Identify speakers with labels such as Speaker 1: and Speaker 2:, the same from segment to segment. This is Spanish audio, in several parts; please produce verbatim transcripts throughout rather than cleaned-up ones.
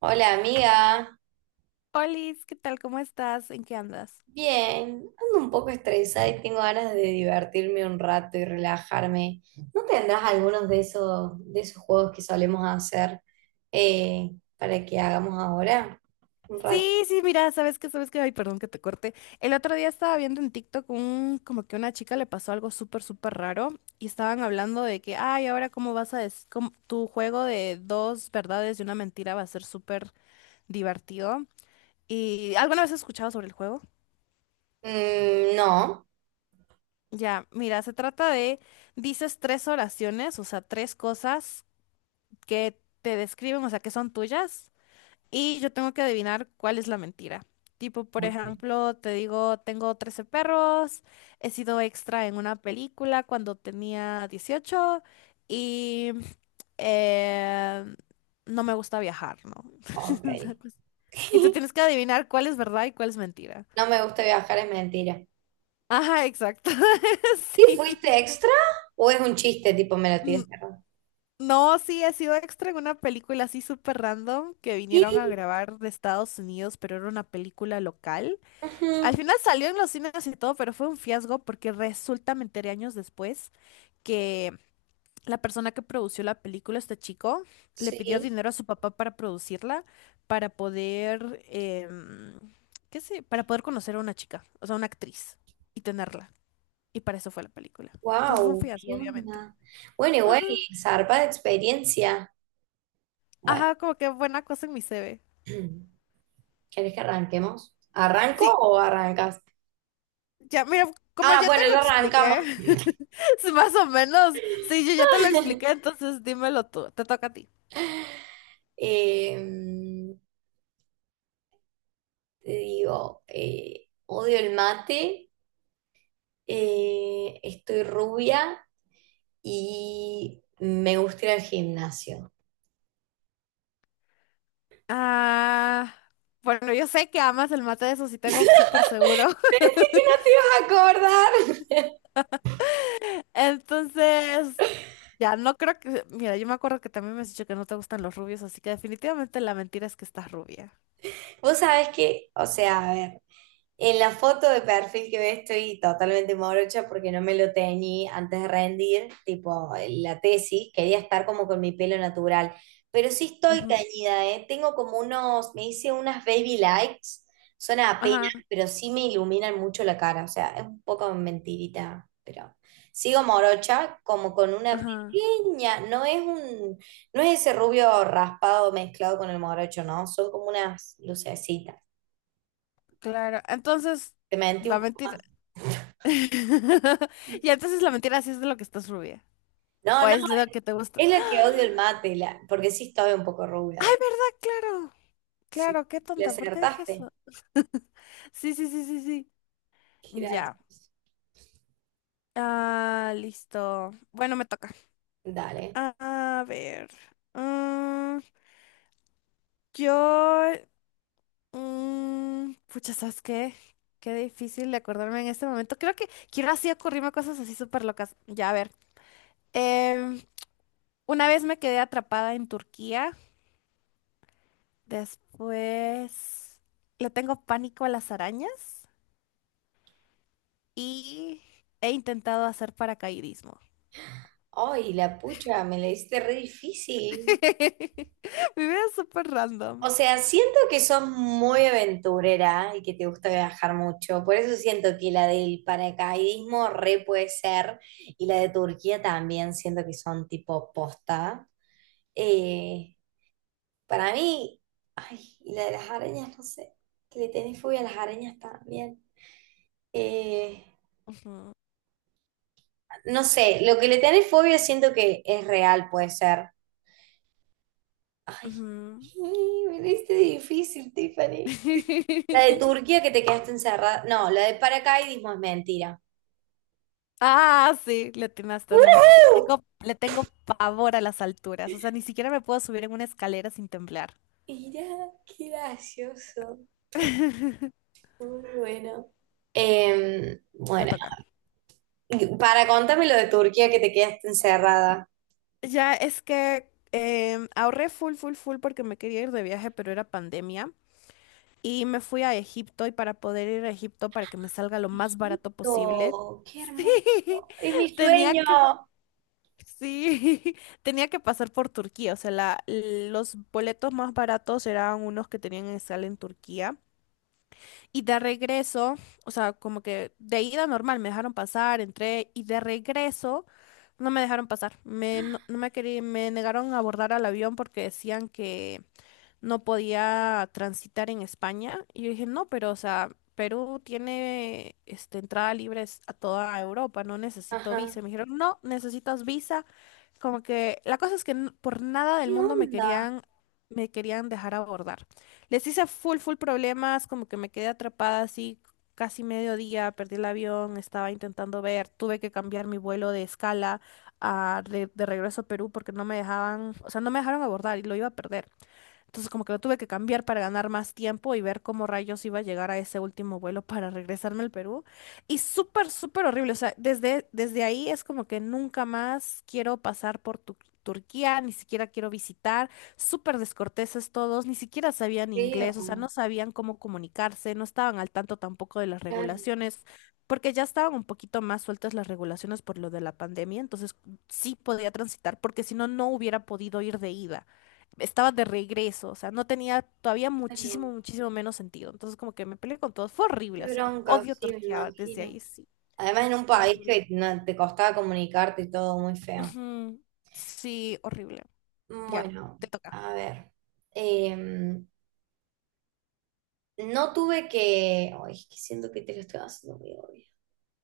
Speaker 1: Hola amiga,
Speaker 2: Olis, ¿qué tal? ¿Cómo estás? ¿En qué andas?
Speaker 1: bien, ando un poco estresada y tengo ganas de divertirme un rato y relajarme. ¿No tendrás algunos de esos, de esos juegos que solemos hacer eh, para que hagamos ahora? Un rato.
Speaker 2: Sí, sí, mira, sabes que, sabes que, ay, perdón que te corte. El otro día estaba viendo en TikTok un, como que una chica le pasó algo súper, súper raro y estaban hablando de que, ay, ahora cómo vas a, des- cómo- tu juego de dos verdades y una mentira va a ser súper divertido. ¿Y alguna vez has escuchado sobre el juego?
Speaker 1: Mm, no.
Speaker 2: Ya, mira, se trata de, dices tres oraciones, o sea, tres cosas que te describen, o sea, que son tuyas. Y yo tengo que adivinar cuál es la mentira. Tipo, por
Speaker 1: Ok.
Speaker 2: ejemplo, te digo, tengo trece perros, he sido extra en una película cuando tenía dieciocho y eh, no me gusta viajar, ¿no?
Speaker 1: Ok.
Speaker 2: Una cosa- Y tú tienes que adivinar cuál es verdad y cuál es mentira.
Speaker 1: No me gusta viajar, es mentira.
Speaker 2: Ajá, exacto.
Speaker 1: ¿Sí
Speaker 2: Sí.
Speaker 1: fuiste extra o es un chiste tipo me lo
Speaker 2: N-
Speaker 1: tiraste raro?
Speaker 2: No, sí, he sido extra en una película así súper random que
Speaker 1: ¿Qué?
Speaker 2: vinieron a grabar de Estados Unidos, pero era una película local. Al
Speaker 1: Ujú.
Speaker 2: final salió en los cines y todo, pero fue un fiasco porque resulta, me enteré años después, que la persona que produció la película, este chico, le pidió
Speaker 1: Sí.
Speaker 2: dinero a su papá para producirla, para poder, em, qué sé, para poder conocer a una chica, o sea, una actriz, y tenerla. Y para eso fue la película. Entonces fue un
Speaker 1: Wow,
Speaker 2: fiasco,
Speaker 1: ¿qué
Speaker 2: obviamente.
Speaker 1: onda? Bueno, igual,
Speaker 2: Ajá,
Speaker 1: zarpa de experiencia. Bueno,
Speaker 2: ajá, como que buena cosa en mi C V.
Speaker 1: ¿querés que arranquemos? ¿Arranco
Speaker 2: Sí,
Speaker 1: o arrancas?
Speaker 2: ya, mira, como
Speaker 1: Ah,
Speaker 2: ya te
Speaker 1: bueno,
Speaker 2: lo
Speaker 1: ya arrancamos.
Speaker 2: expliqué, sí, más o menos, sí, yo ya te lo expliqué, entonces dímelo tú, te toca a ti.
Speaker 1: Eh, Te digo, eh, odio el mate, eh, estoy rubia y me gusta ir al gimnasio.
Speaker 2: Ah, bueno, yo sé que amas el mate, eso sí tengo súper seguro.
Speaker 1: ¿Qué no te ibas a acordar?
Speaker 2: Entonces, ya no creo que... Mira, yo me acuerdo que también me has dicho que no te gustan los rubios, así que definitivamente la mentira es que estás rubia.
Speaker 1: Vos sabés que, o sea, a ver. En la foto de perfil que ves estoy totalmente morocha porque no me lo teñí antes de rendir, tipo la tesis, quería estar como con mi pelo natural, pero sí estoy
Speaker 2: Ujú.
Speaker 1: teñida, ¿eh? Tengo como unos, me hice unas baby lights, son apenas,
Speaker 2: Ajá,
Speaker 1: pero sí me iluminan mucho la cara, o sea, es un poco mentirita, pero sigo morocha como con una
Speaker 2: ajá,
Speaker 1: pequeña, no es un, no es ese rubio raspado mezclado con el morocho, ¿no? Son como unas lucecitas.
Speaker 2: claro. Entonces,
Speaker 1: Te mentí
Speaker 2: la
Speaker 1: un...
Speaker 2: mentira... Y entonces la mentira sí es de lo que estás rubia.
Speaker 1: No,
Speaker 2: O
Speaker 1: no,
Speaker 2: es de lo que te gusta.
Speaker 1: es la que odio el
Speaker 2: ¡Ah!
Speaker 1: mate, la- porque sí estaba un poco rubia.
Speaker 2: ¡Ay,
Speaker 1: De...
Speaker 2: verdad! Claro.
Speaker 1: Sí.
Speaker 2: Claro, qué
Speaker 1: ¿Le
Speaker 2: tonta. ¿Por qué dije
Speaker 1: acertaste?
Speaker 2: eso? Sí, sí, sí, sí, sí. Ya.
Speaker 1: Gracias.
Speaker 2: Ah, listo. Bueno, me toca.
Speaker 1: Dale.
Speaker 2: A ver. Mm, yo. Mm, pucha, ¿sabes qué? Qué difícil de acordarme en este momento. Creo que quiero así ocurrirme cosas así súper locas. Ya, a ver. Em, una vez me quedé atrapada en Turquía. Después le tengo pánico a las arañas y he intentado hacer paracaidismo.
Speaker 1: Ay, la pucha, me la hiciste re difícil.
Speaker 2: Mi vida es súper random.
Speaker 1: O sea, siento que sos muy aventurera y que te gusta viajar mucho. Por eso siento que la del paracaidismo re puede ser. Y la de Turquía también siento que son tipo posta. Eh, para mí, y la de las arañas, no sé. Que le tenés fobia a las arañas también. Eh,
Speaker 2: Ujú,
Speaker 1: no sé, lo que le tenés fobia siento que es real, puede ser. Ay,
Speaker 2: ujú.
Speaker 1: me diste difícil, Tiffany. La de Turquía que te quedaste encerrada. No, la de paracaidismo es mentira.
Speaker 2: Ah, sí, le atinaste, no, Le
Speaker 1: ¡Woohoo!
Speaker 2: tengo, le tengo pavor a las alturas. O sea, ni siquiera me puedo subir en una escalera sin temblar.
Speaker 1: Mirá, qué gracioso. Muy bueno. Em,
Speaker 2: Te
Speaker 1: bueno,
Speaker 2: toca.
Speaker 1: para contarme lo de Turquía que te quedaste encerrada.
Speaker 2: Ya es que em, ahorré full, full, full porque me quería ir de viaje, pero era pandemia. Y me fui a Egipto y para poder ir a Egipto para que me salga lo más barato posible,
Speaker 1: Egipto, qué
Speaker 2: sí,
Speaker 1: hermoso. Es mi
Speaker 2: tenía
Speaker 1: sueño.
Speaker 2: que, sí, tenía que pasar por Turquía. O sea, la- los boletos más baratos eran unos que tenían en sala en Turquía. Y de regreso, o sea, como que de ida normal, me dejaron pasar, entré y de regreso no me dejaron pasar. Me, no, no me querí- Me negaron a abordar al avión porque decían que no podía transitar en España. Y yo dije, no, pero, o sea, Perú tiene este, entrada libre a toda Europa, no necesito visa.
Speaker 1: Ajá.
Speaker 2: Y me dijeron, no, necesitas visa. Como que la cosa es que n- por nada del
Speaker 1: ¿Qué
Speaker 2: mundo me
Speaker 1: onda?
Speaker 2: querían, me querían dejar abordar. Les hice full, full problemas, como que me quedé atrapada así casi mediodía, perdí el avión, estaba intentando ver, tuve que cambiar mi vuelo de escala a re- de regreso a Perú porque no me dejaban, o sea, no me dejaron abordar y lo iba a perder. Entonces como que lo tuve que cambiar para ganar más tiempo y ver cómo rayos iba a llegar a ese último vuelo para regresarme al Perú. Y súper, súper horrible. O sea, desde, desde ahí es como que nunca más quiero pasar por Tu- Turquía, ni siquiera quiero visitar. Súper descorteses todos, ni siquiera sabían inglés, o sea,
Speaker 1: Feo.
Speaker 2: no sabían cómo comunicarse, no estaban al tanto tampoco de las
Speaker 1: Claro,
Speaker 2: regulaciones. Porque ya estaban un poquito más sueltas las regulaciones por lo de la pandemia, entonces sí podía transitar, porque si no, no hubiera podido ir de ida, estaba de regreso, o sea, no tenía todavía muchísimo,
Speaker 1: claro.
Speaker 2: muchísimo menos sentido. Entonces, como que me peleé con todos, fue
Speaker 1: Qué
Speaker 2: horrible, o sea,
Speaker 1: bronca,
Speaker 2: odio
Speaker 1: sí, me
Speaker 2: Turquía desde
Speaker 1: imagino.
Speaker 2: ahí, sí,
Speaker 1: Además, en un país
Speaker 2: horrible.
Speaker 1: que no- te costaba comunicarte y todo muy feo.
Speaker 2: Ujú, sí, horrible. Ya,
Speaker 1: Bueno,
Speaker 2: te toca.
Speaker 1: a ver. Em, no tuve que. Ay, es que siento que te lo estoy haciendo muy obvio.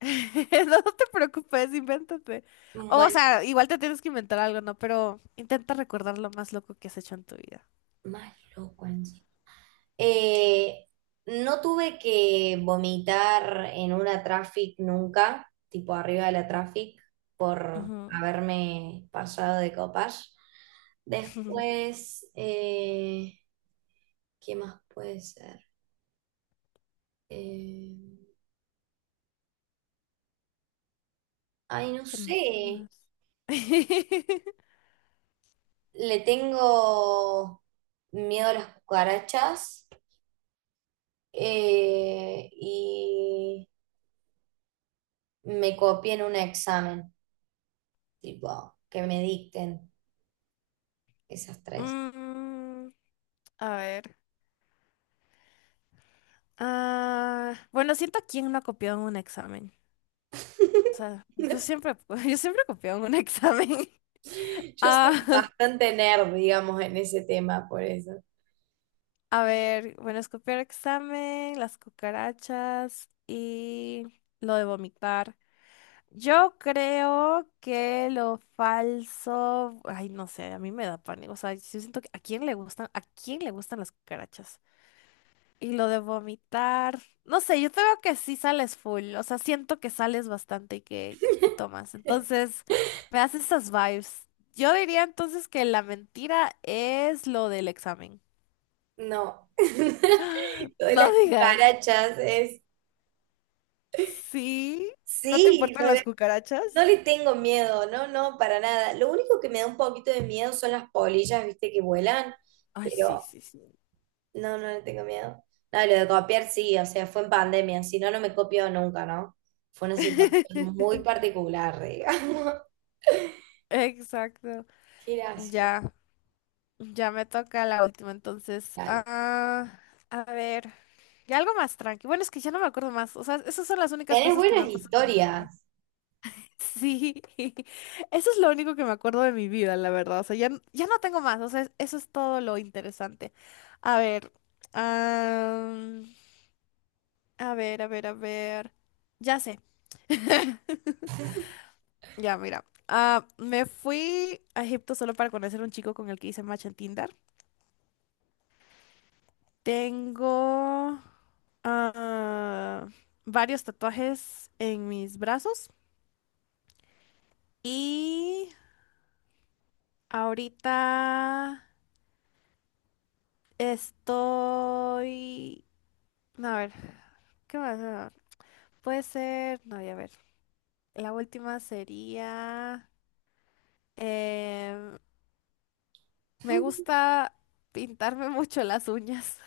Speaker 2: No te preocupes, invéntate. O
Speaker 1: Bueno,
Speaker 2: sea, igual te tienes que inventar algo, ¿no? Pero intenta recordar lo más loco que has hecho en tu vida.
Speaker 1: más loco en sí. Eh, no tuve que vomitar en una traffic nunca, tipo arriba de la traffic, por
Speaker 2: Ujú.
Speaker 1: haberme pasado de copas. Después, eh, ¿qué más puede ser? Eh, ay, no
Speaker 2: ¿Qué más? ¿Qué
Speaker 1: sé.
Speaker 2: más?
Speaker 1: Le tengo miedo a las cucarachas, eh, y me copié en un examen, tipo, que me dicten esas tres.
Speaker 2: Mm, a ver. Ah, bueno, siento quién no ha copiado en un examen. O sea, yo siempre, yo siempre copiaba en un examen.
Speaker 1: Yo soy
Speaker 2: Ah,
Speaker 1: bastante nerd, digamos, en ese tema, por eso.
Speaker 2: a ver, bueno, es copiar examen, las cucarachas y lo de vomitar. Yo creo que lo falso, ay, no sé, a mí me da pánico. O sea, yo siento que a quién le gustan, a quién le gustan las cucarachas. Y lo de vomitar. No sé, yo te veo que sí sales full. O sea, siento que sales bastante y que, que tomas. Entonces, me das esas vibes. Yo diría entonces que la mentira es lo del examen.
Speaker 1: No. Lo de
Speaker 2: No
Speaker 1: las
Speaker 2: digas.
Speaker 1: cucarachas es...
Speaker 2: Sí, ¿no te
Speaker 1: Sí, lo
Speaker 2: importan las
Speaker 1: de no
Speaker 2: cucarachas?
Speaker 1: le tengo miedo, no, no, para nada. Lo único que me da un poquito de miedo son las polillas, viste, que vuelan,
Speaker 2: Ay, sí,
Speaker 1: pero
Speaker 2: sí, sí.
Speaker 1: no, no le tengo miedo. No, lo de copiar sí, o sea, fue en pandemia, si no, no me copió nunca, ¿no? Fue una situación muy particular, digamos.
Speaker 2: Exacto.
Speaker 1: Qué gracioso.
Speaker 2: Ya, ya me toca la última entonces.
Speaker 1: Dale.
Speaker 2: Ah, a ver, ya algo más tranqui. Bueno, es que ya no me acuerdo más. O sea, esas son las únicas
Speaker 1: Tenés
Speaker 2: cosas que me
Speaker 1: buenas
Speaker 2: han pasado en mi vida.
Speaker 1: historias.
Speaker 2: Sí, eso es lo único que me acuerdo de mi vida, la verdad. O sea, ya, n- ya no tengo más. O sea, es- eso es todo lo interesante. A ver, am, a ver, a ver, a ver. Ya sé. Ya, mira. Ah, me fui a Egipto solo para conocer un chico con el que hice match en Tinder. Tengo ah, varios tatuajes en mis brazos y ahorita... Estoy... A ver, ¿qué más? Ah, puede ser... No, ya a ver. La última sería... em, me gusta pintarme mucho las uñas.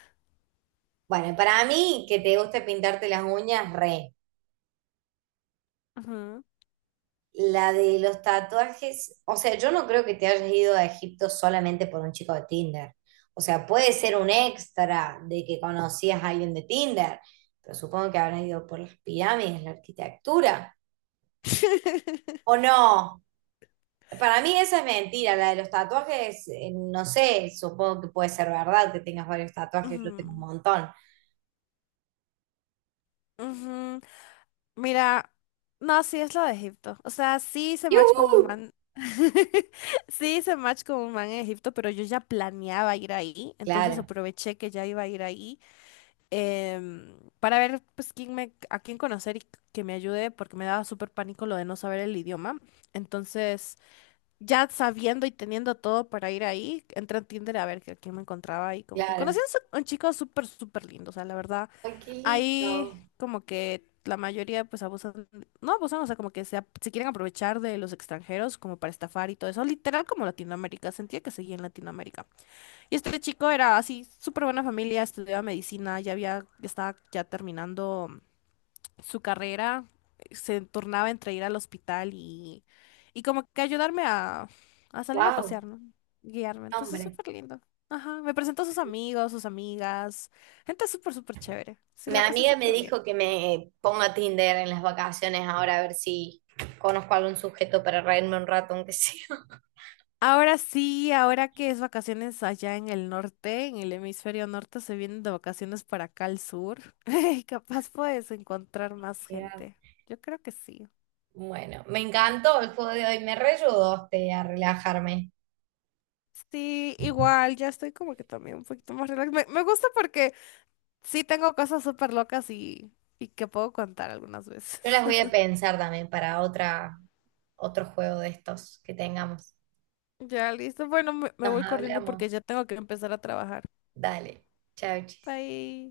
Speaker 1: Bueno, para mí, que te guste pintarte las uñas, re.
Speaker 2: Ujú.
Speaker 1: La de los tatuajes, o sea, yo no creo que te hayas ido a Egipto solamente por un chico de Tinder. O sea, puede ser un extra de que conocías a alguien de Tinder, pero supongo que habrán ido por las pirámides, la arquitectura. O no. Para mí esa es mentira, la de los tatuajes, eh, no sé, supongo que puede ser verdad que tengas varios tatuajes, yo tengo un
Speaker 2: Ujú,
Speaker 1: montón.
Speaker 2: ujú. Mira, no, sí es lo de Egipto. O sea, sí se match con
Speaker 1: ¡Yujú!
Speaker 2: un man. Sí hice match con un man en Egipto, pero yo ya planeaba ir ahí. Entonces
Speaker 1: Claro,
Speaker 2: aproveché que ya iba a ir ahí, em, para ver pues quién me, a quién conocer y que me ayude, porque me daba súper pánico lo de no saber el idioma. Entonces, ya sabiendo y teniendo todo para ir ahí, entré a Tinder a ver que, a quién me encontraba y como que
Speaker 1: claro.
Speaker 2: conocí a un, su- un chico súper, súper lindo. O sea, la verdad,
Speaker 1: Ay, qué
Speaker 2: ahí
Speaker 1: lindo.
Speaker 2: como que la mayoría pues abusan, no abusan, o sea, como que se, ap- se quieren aprovechar de los extranjeros como para estafar y todo eso. Literal como Latinoamérica, sentía que seguía en Latinoamérica. Y este chico era así, súper buena familia, estudiaba medicina, ya había, ya estaba ya terminando su carrera, se tornaba entre ir al hospital y, y como que ayudarme a, a salir a
Speaker 1: Wow,
Speaker 2: pasear, ¿no? Guiarme. Entonces,
Speaker 1: hombre.
Speaker 2: súper lindo. Ajá, me presentó a sus amigos, sus amigas, gente súper, súper chévere. Sí,
Speaker 1: Mi
Speaker 2: la pasé
Speaker 1: amiga me
Speaker 2: súper bien.
Speaker 1: dijo que me ponga Tinder en las vacaciones ahora a ver si conozco algún sujeto para reírme un rato, aunque sea.
Speaker 2: Ahora sí, ahora que es vacaciones allá en el norte, en el hemisferio norte, se vienen de vacaciones para acá al sur. Y capaz puedes encontrar más
Speaker 1: Ya.
Speaker 2: gente. Yo creo que sí.
Speaker 1: Bueno, me encantó el juego de hoy, me reayudó usted a relajarme.
Speaker 2: Sí, igual, ya estoy como que también un poquito más relax. Me, me gusta porque sí tengo cosas súper locas y, y que puedo contar algunas
Speaker 1: Yo
Speaker 2: veces.
Speaker 1: las voy a pensar también para otra, otro juego de estos que tengamos.
Speaker 2: Ya, listo. Bueno, me me
Speaker 1: Nos
Speaker 2: voy corriendo
Speaker 1: hablamos.
Speaker 2: porque ya tengo que empezar a trabajar.
Speaker 1: Dale. Chau, chis.
Speaker 2: Bye.